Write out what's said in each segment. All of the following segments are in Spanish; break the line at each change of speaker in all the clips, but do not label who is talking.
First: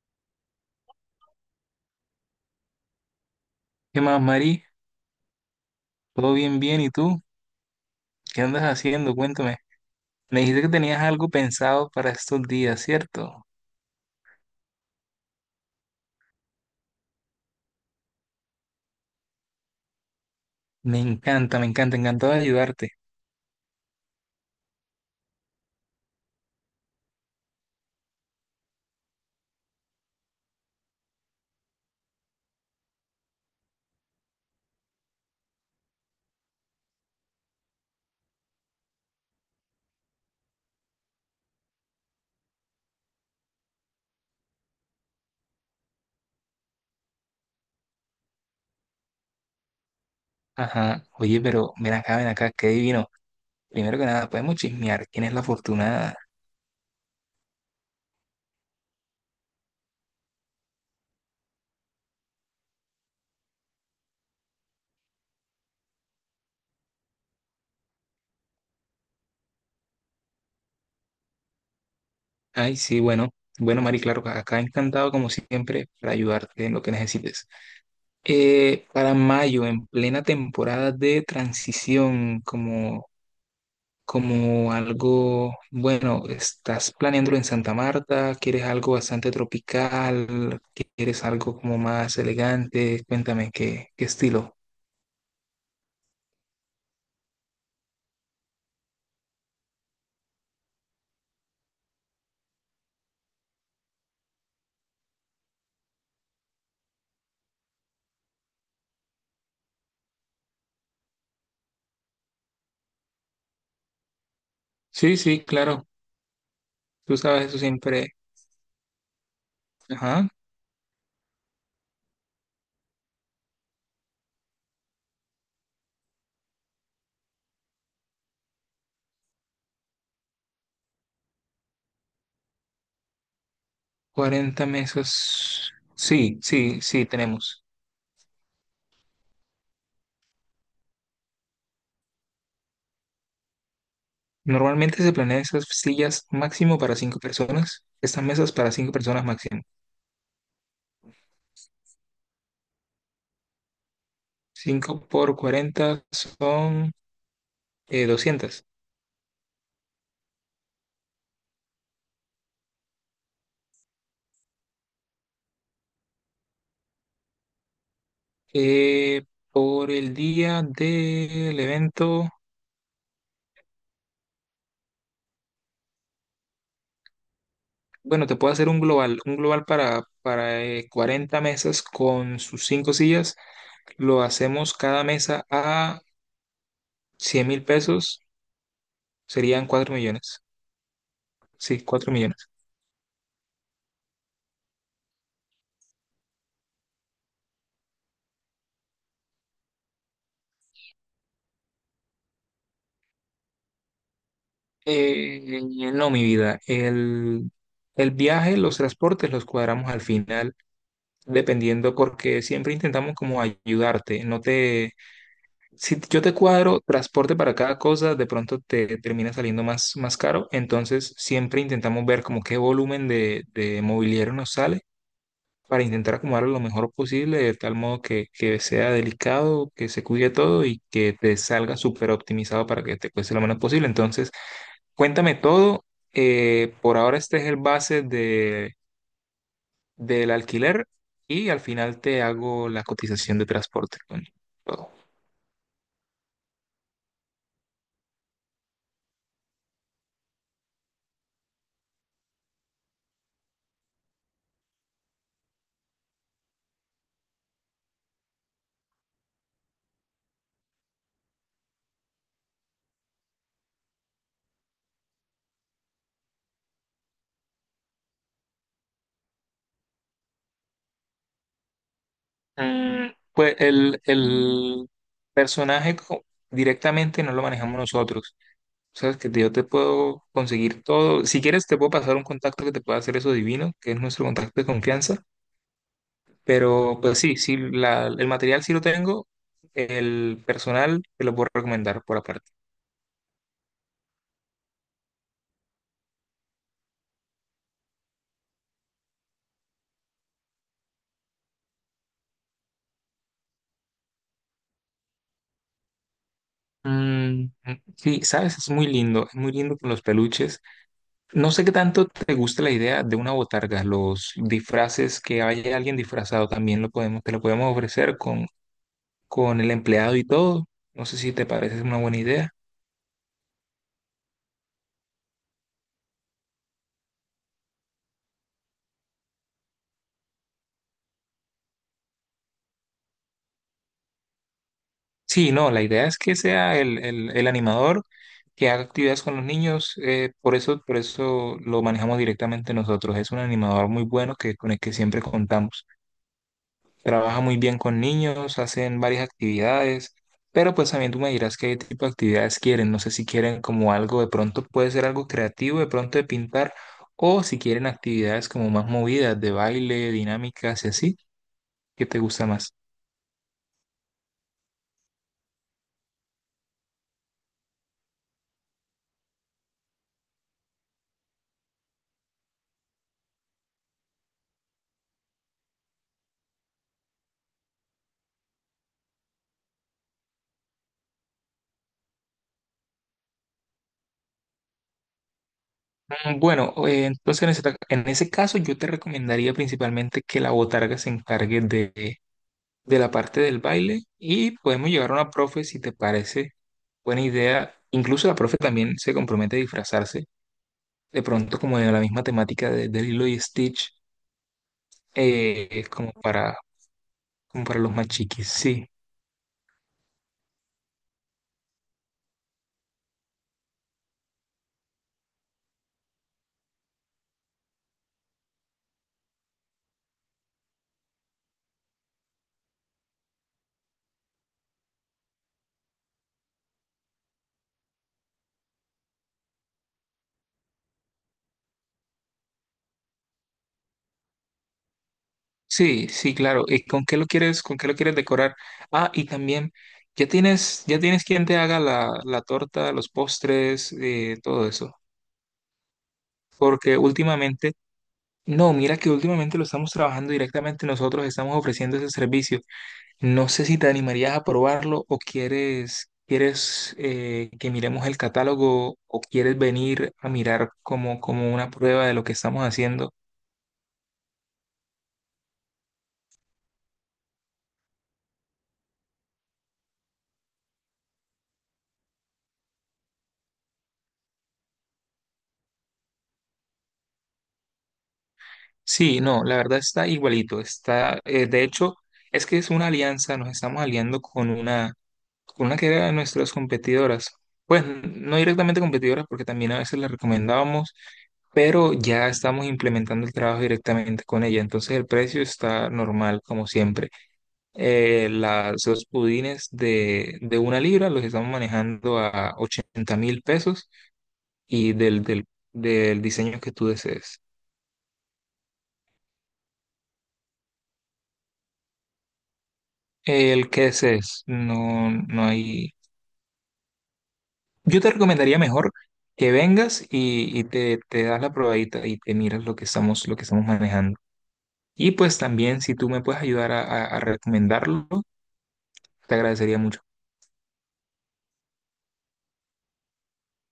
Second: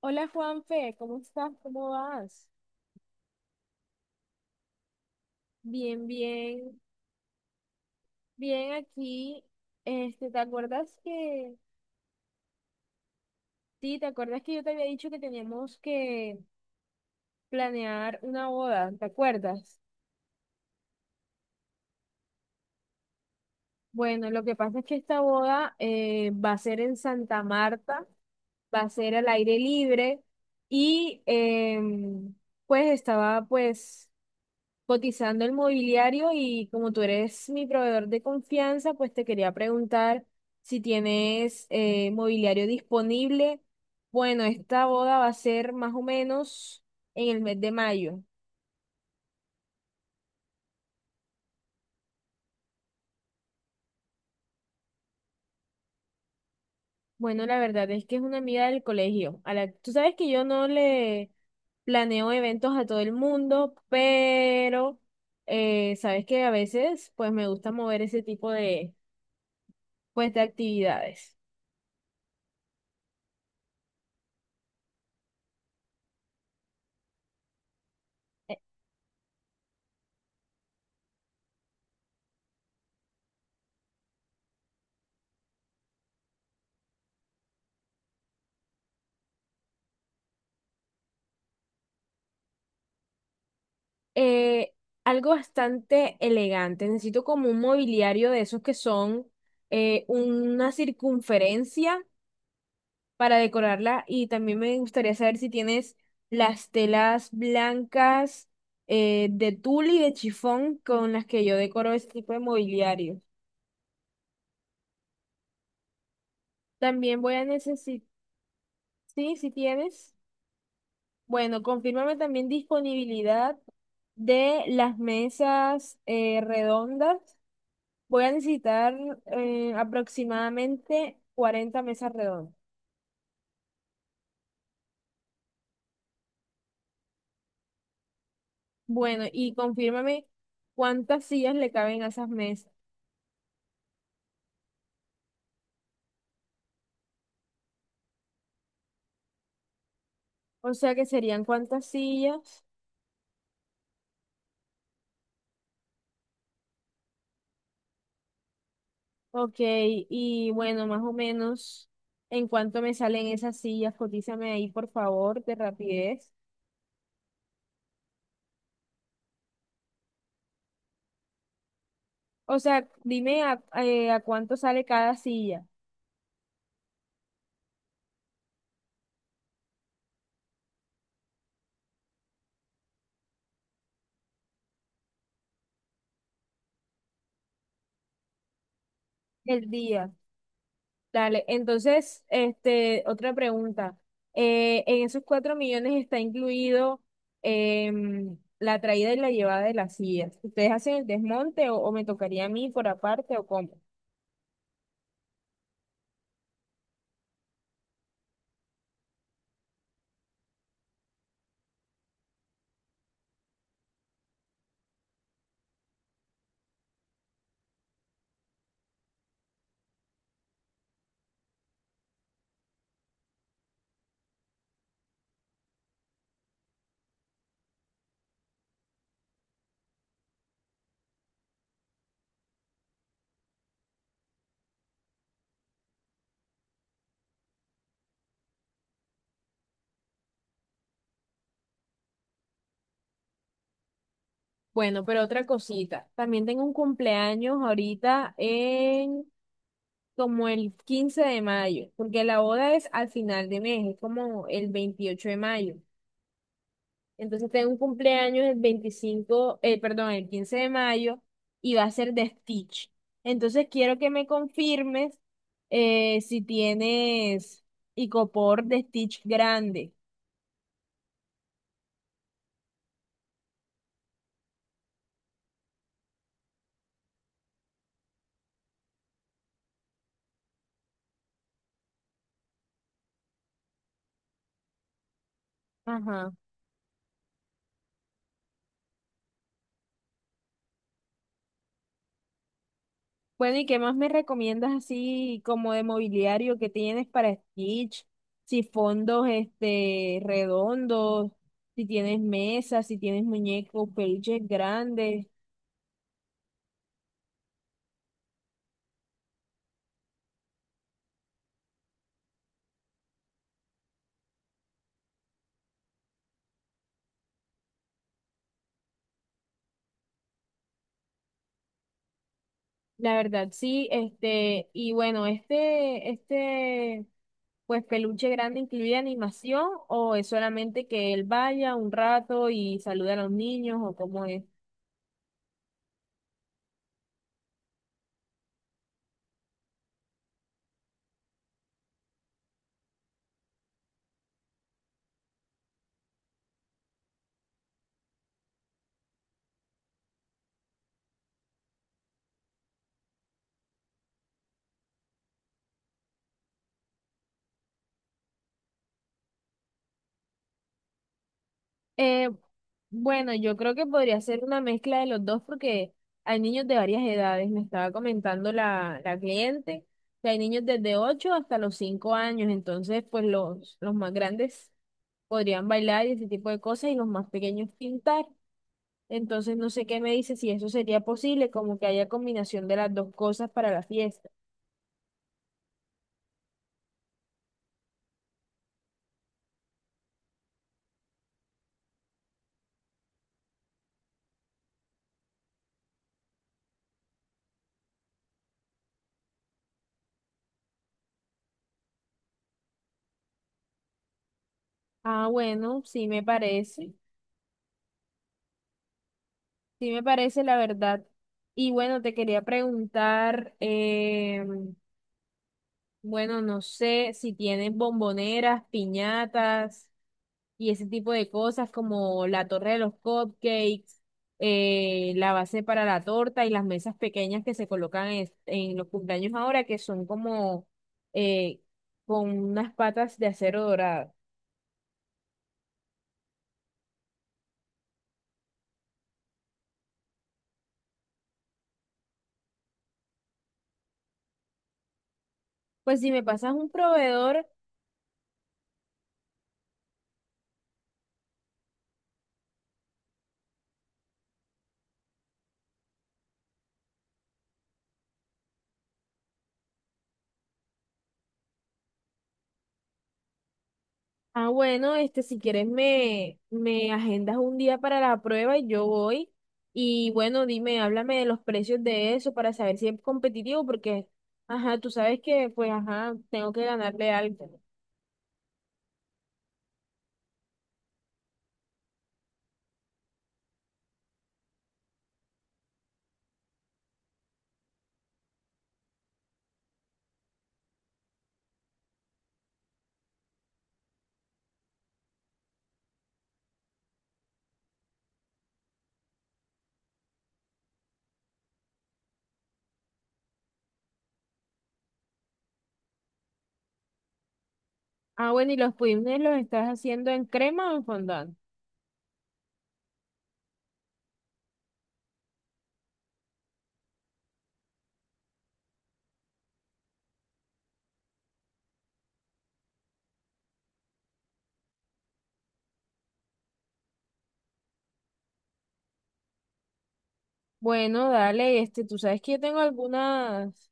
Hola Juanfe, ¿cómo estás? ¿Cómo vas?
¿Qué más, Mari?
Bien,
¿Todo bien,
bien,
bien? ¿Y tú? ¿Qué andas
bien
haciendo?
aquí.
Cuéntame.
Este, ¿te
Me dijiste que
acuerdas
tenías algo
que,
pensado para estos días, ¿cierto?
sí, te acuerdas que yo te había dicho que teníamos que planear una boda, ¿te acuerdas?
Me encanta, encantado de ayudarte.
Bueno, lo que pasa es que esta boda va a ser en Santa Marta, va a ser al aire libre y em, pues estaba pues cotizando el mobiliario, y como tú eres mi proveedor de confianza, pues te quería preguntar si tienes mobiliario disponible. Bueno, esta boda va a ser más o menos en el mes de mayo.
Ajá. Oye, pero ven acá, qué divino. Primero que nada, podemos chismear. ¿Quién es la afortunada?
Bueno, la verdad es que es una amiga del colegio. Tú sabes que yo no le planeo eventos a todo el mundo, pero sabes que a veces pues me gusta mover ese tipo de, pues, de actividades.
Ay, sí, bueno. Bueno, Mari, claro, acá encantado como siempre para ayudarte en lo que necesites. Para mayo, en plena temporada de transición, como. Como algo, bueno, estás planeándolo en Santa Marta, quieres algo bastante tropical, quieres algo como más elegante, cuéntame qué estilo.
eh, Algo bastante elegante. Necesito como un mobiliario de esos que son una circunferencia para decorarla, y también me gustaría saber si tienes las telas blancas de tul y de chifón con las que yo decoro este tipo de mobiliario.
Sí, sí, claro, tú
También voy a
sabes eso
necesitar,
siempre.
sí, si tienes.
Ajá,
Bueno, confírmame también disponibilidad de las mesas redondas. Voy a necesitar aproximadamente 40 mesas redondas.
cuarenta mesas. Sí, sí, sí, tenemos.
Bueno, y confírmame cuántas sillas le caben a esas mesas.
Normalmente se planean esas sillas máximo para cinco personas, estas mesas para cinco personas máximo.
O sea, que serían cuántas sillas.
Cinco por 40 son 200.
Ok, y bueno, más o menos en cuánto me salen esas sillas. Cotízame ahí, por favor, de rapidez.
Eh, por el día del evento,
O sea, dime a cuánto sale cada silla
bueno, te puedo hacer un global para, para 40 mesas con sus cinco sillas. Lo hacemos cada mesa a 100 mil pesos,
el
serían 4
día.
millones.
Dale,
Sí, 4
entonces,
millones.
este, otra pregunta. ¿En esos 4 millones está incluido la traída y la llevada de las sillas? ¿Ustedes hacen el desmonte o me tocaría a mí por aparte o cómo?
Eh, no, mi vida, el viaje, los transportes los cuadramos al final, dependiendo, porque siempre intentamos como ayudarte, no te. Si yo te cuadro transporte para cada cosa, de pronto te termina saliendo más, más caro. Entonces, siempre intentamos ver como qué volumen de mobiliario nos sale para intentar acomodarlo lo mejor posible, de tal modo que sea delicado, que se cuide todo y que te salga súper optimizado para que te cueste lo menos posible. Entonces, cuéntame todo. Por ahora este es el base del alquiler y al final te hago la cotización de transporte con todo.
Bueno, pero otra cosita. También tengo un cumpleaños ahorita en como el 15 de mayo, porque la boda es al final de mes, es como el 28 de mayo. Entonces tengo un cumpleaños el 25, perdón, el 15 de mayo, y va a ser de Stitch. Entonces quiero que me confirmes si tienes icopor de Stitch grande.
Pues el personaje directamente no lo manejamos nosotros. Sabes que yo te puedo conseguir todo. Si quieres, te puedo pasar un contacto que te pueda hacer eso divino, que es nuestro contacto de confianza.
Ajá.
Pero pues sí, sí, el material sí lo tengo. El personal te lo puedo recomendar por aparte.
Bueno, ¿y qué más me recomiendas así como de mobiliario que tienes para Stitch? Si fondos este redondos, si tienes mesas, si tienes muñecos, peluches grandes.
Mm, sí, sabes, es muy lindo. Es muy lindo con los peluches. No sé qué tanto te gusta la idea de una botarga, los disfraces que haya alguien disfrazado también lo podemos, te lo podemos ofrecer con el empleado y todo. No sé si te parece una buena idea.
La verdad, sí, este, y bueno, este, pues peluche grande incluye animación, o es solamente que él vaya un rato y salude a los niños, o cómo es.
Sí, no, la idea es que sea el animador que haga actividades con los niños, por eso lo manejamos directamente nosotros. Es un animador muy bueno que, con el que siempre contamos. Trabaja muy bien con niños, hacen varias actividades, pero pues también tú me dirás qué tipo de actividades quieren, no sé si quieren como algo de pronto puede ser algo creativo, de pronto de pintar, o si quieren actividades como más movidas, de baile, dinámicas y así, ¿qué te
Eh,
gusta más?
bueno, yo creo que podría ser una mezcla de los dos, porque hay niños de varias edades, me estaba comentando la cliente, que hay niños desde 8 hasta los 5 años, entonces pues los más grandes podrían bailar y ese tipo de cosas, y los más pequeños pintar. Entonces no sé qué me dice si eso sería posible, como que haya combinación de las dos cosas para la fiesta.
Bueno, entonces en en ese caso yo te recomendaría principalmente que la botarga se encargue de la parte del baile y podemos llevar a una profe si te parece buena idea. Incluso la profe también se compromete a disfrazarse de pronto como de la misma temática de Lilo y Stitch,
Ah, bueno,
como para, como para los más chiquis. Sí,
sí me parece la verdad. Y bueno, te quería preguntar, bueno, no sé si tienen bomboneras, piñatas, y ese tipo de cosas como la torre de los cupcakes, la base para la torta y las mesas pequeñas que se colocan en los cumpleaños ahora, que son como eh, con unas patas de acero dorado.
sí, sí, claro. ¿Y con qué lo quieres, con qué lo quieres decorar? Ah, y también, ya tienes quien te haga la torta, los postres, todo eso?
Pues si me pasas un
Porque
proveedor,
últimamente, no, mira que últimamente lo estamos trabajando directamente nosotros, estamos ofreciendo ese servicio. No sé si te animarías a probarlo o quieres, quieres que miremos el catálogo o quieres venir a mirar como, como una prueba de lo que estamos haciendo.
ah, bueno, este, si quieres me agendas un día para la prueba y yo voy. Y bueno, dime, háblame de los precios de eso para saber si es competitivo, porque, ajá, tú sabes que, pues, ajá, tengo que ganarle algo.
Sí, no, la verdad está igualito. Está, de hecho, es que es una alianza, nos estamos aliando con una que era de nuestras competidoras. Pues no directamente competidoras, porque también a veces las recomendábamos, pero ya estamos implementando el trabajo directamente con ella. Entonces el precio está normal, como siempre. Las, los pudines de una libra los estamos manejando a 80 mil pesos y del diseño que tú desees.
Ah, bueno, ¿y los pudines los estás haciendo en crema o en fondant?
El que desees, no, no hay... Yo te recomendaría mejor que vengas y, te das la probadita y te miras lo que estamos manejando. Y pues también si tú me puedes ayudar a, a recomendarlo, te agradecería mucho.
Bueno, dale, este, tú sabes que yo tengo algunas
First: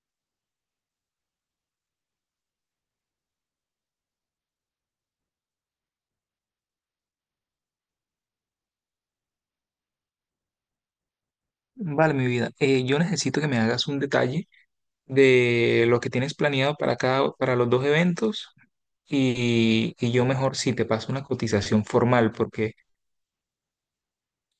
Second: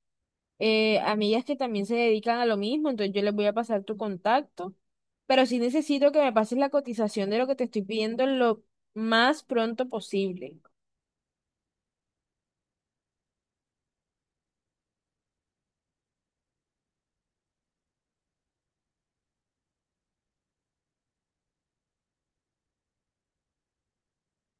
amigas que también se dedican a lo mismo, entonces yo les voy a pasar tu contacto, pero sí necesito que me pases la cotización de lo que te estoy pidiendo lo más pronto posible.
Vale, mi vida, yo necesito que me hagas un detalle de lo que tienes planeado para cada, para los dos eventos y yo mejor si te paso una cotización formal, porque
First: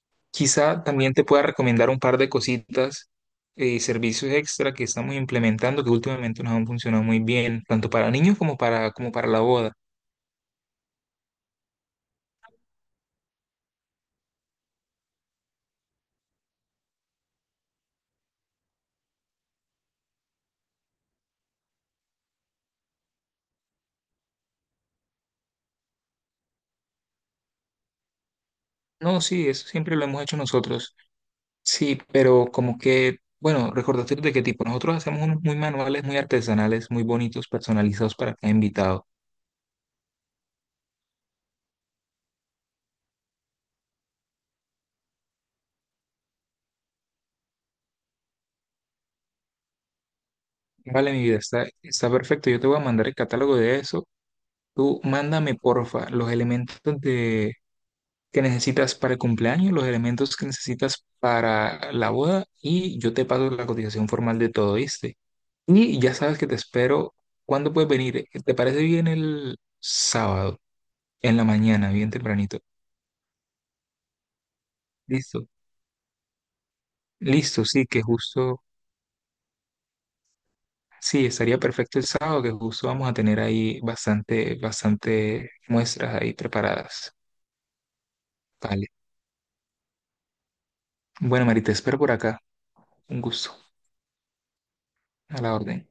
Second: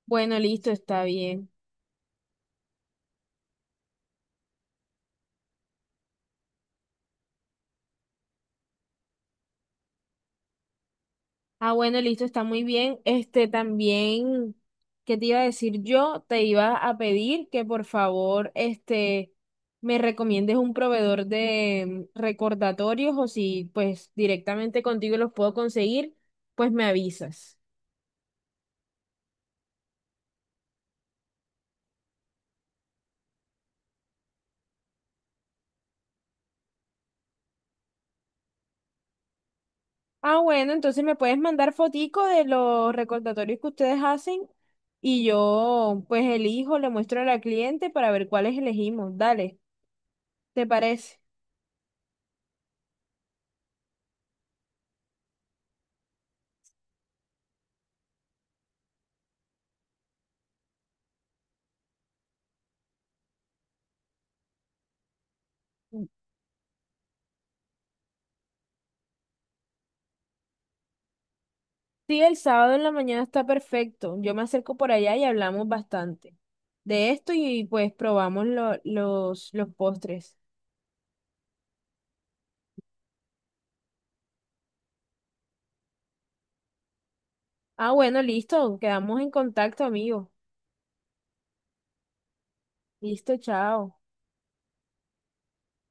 Bueno, listo,
quizá
está
también te pueda
bien.
recomendar un par de cositas y servicios extra que estamos implementando que últimamente nos han funcionado muy bien, tanto para niños como para, como para la boda.
Ah, bueno, listo, está muy bien. Este también, ¿qué te iba a decir yo? Te iba a pedir que por favor, este, me recomiendes un proveedor de recordatorios, o si pues directamente contigo los puedo conseguir, pues me avisas.
No, sí, eso siempre lo hemos hecho nosotros. Sí, pero como que, bueno, recordatorio de qué tipo. Nosotros hacemos unos muy manuales, muy artesanales, muy bonitos, personalizados para cada invitado.
Ah, bueno, entonces me puedes mandar fotico de los recordatorios que ustedes hacen y yo pues elijo, le muestro a la cliente para ver cuáles elegimos. Dale, ¿te
Vale,
parece?
mi vida, está, está perfecto. Yo te voy a mandar el catálogo de eso. Tú mándame, porfa, los elementos de, que necesitas para el cumpleaños, los elementos que necesitas para la boda y yo te paso la cotización formal de todo, ¿viste? Y ya sabes que te espero. ¿Cuándo puedes venir? ¿Te parece bien el sábado, en la mañana, bien
Sí, el
tempranito?
sábado en la mañana está perfecto. Yo me acerco por allá y
Listo.
hablamos bastante de esto y
Listo, sí,
pues
que
probamos
justo,
los postres.
sí, estaría perfecto el sábado, que justo vamos a tener ahí bastante muestras ahí preparadas.
Ah, bueno, listo.
Vale.
Quedamos en contacto, amigo.
Bueno, Mari, te espero por acá. Un
Listo,
gusto.
chao.
A la orden.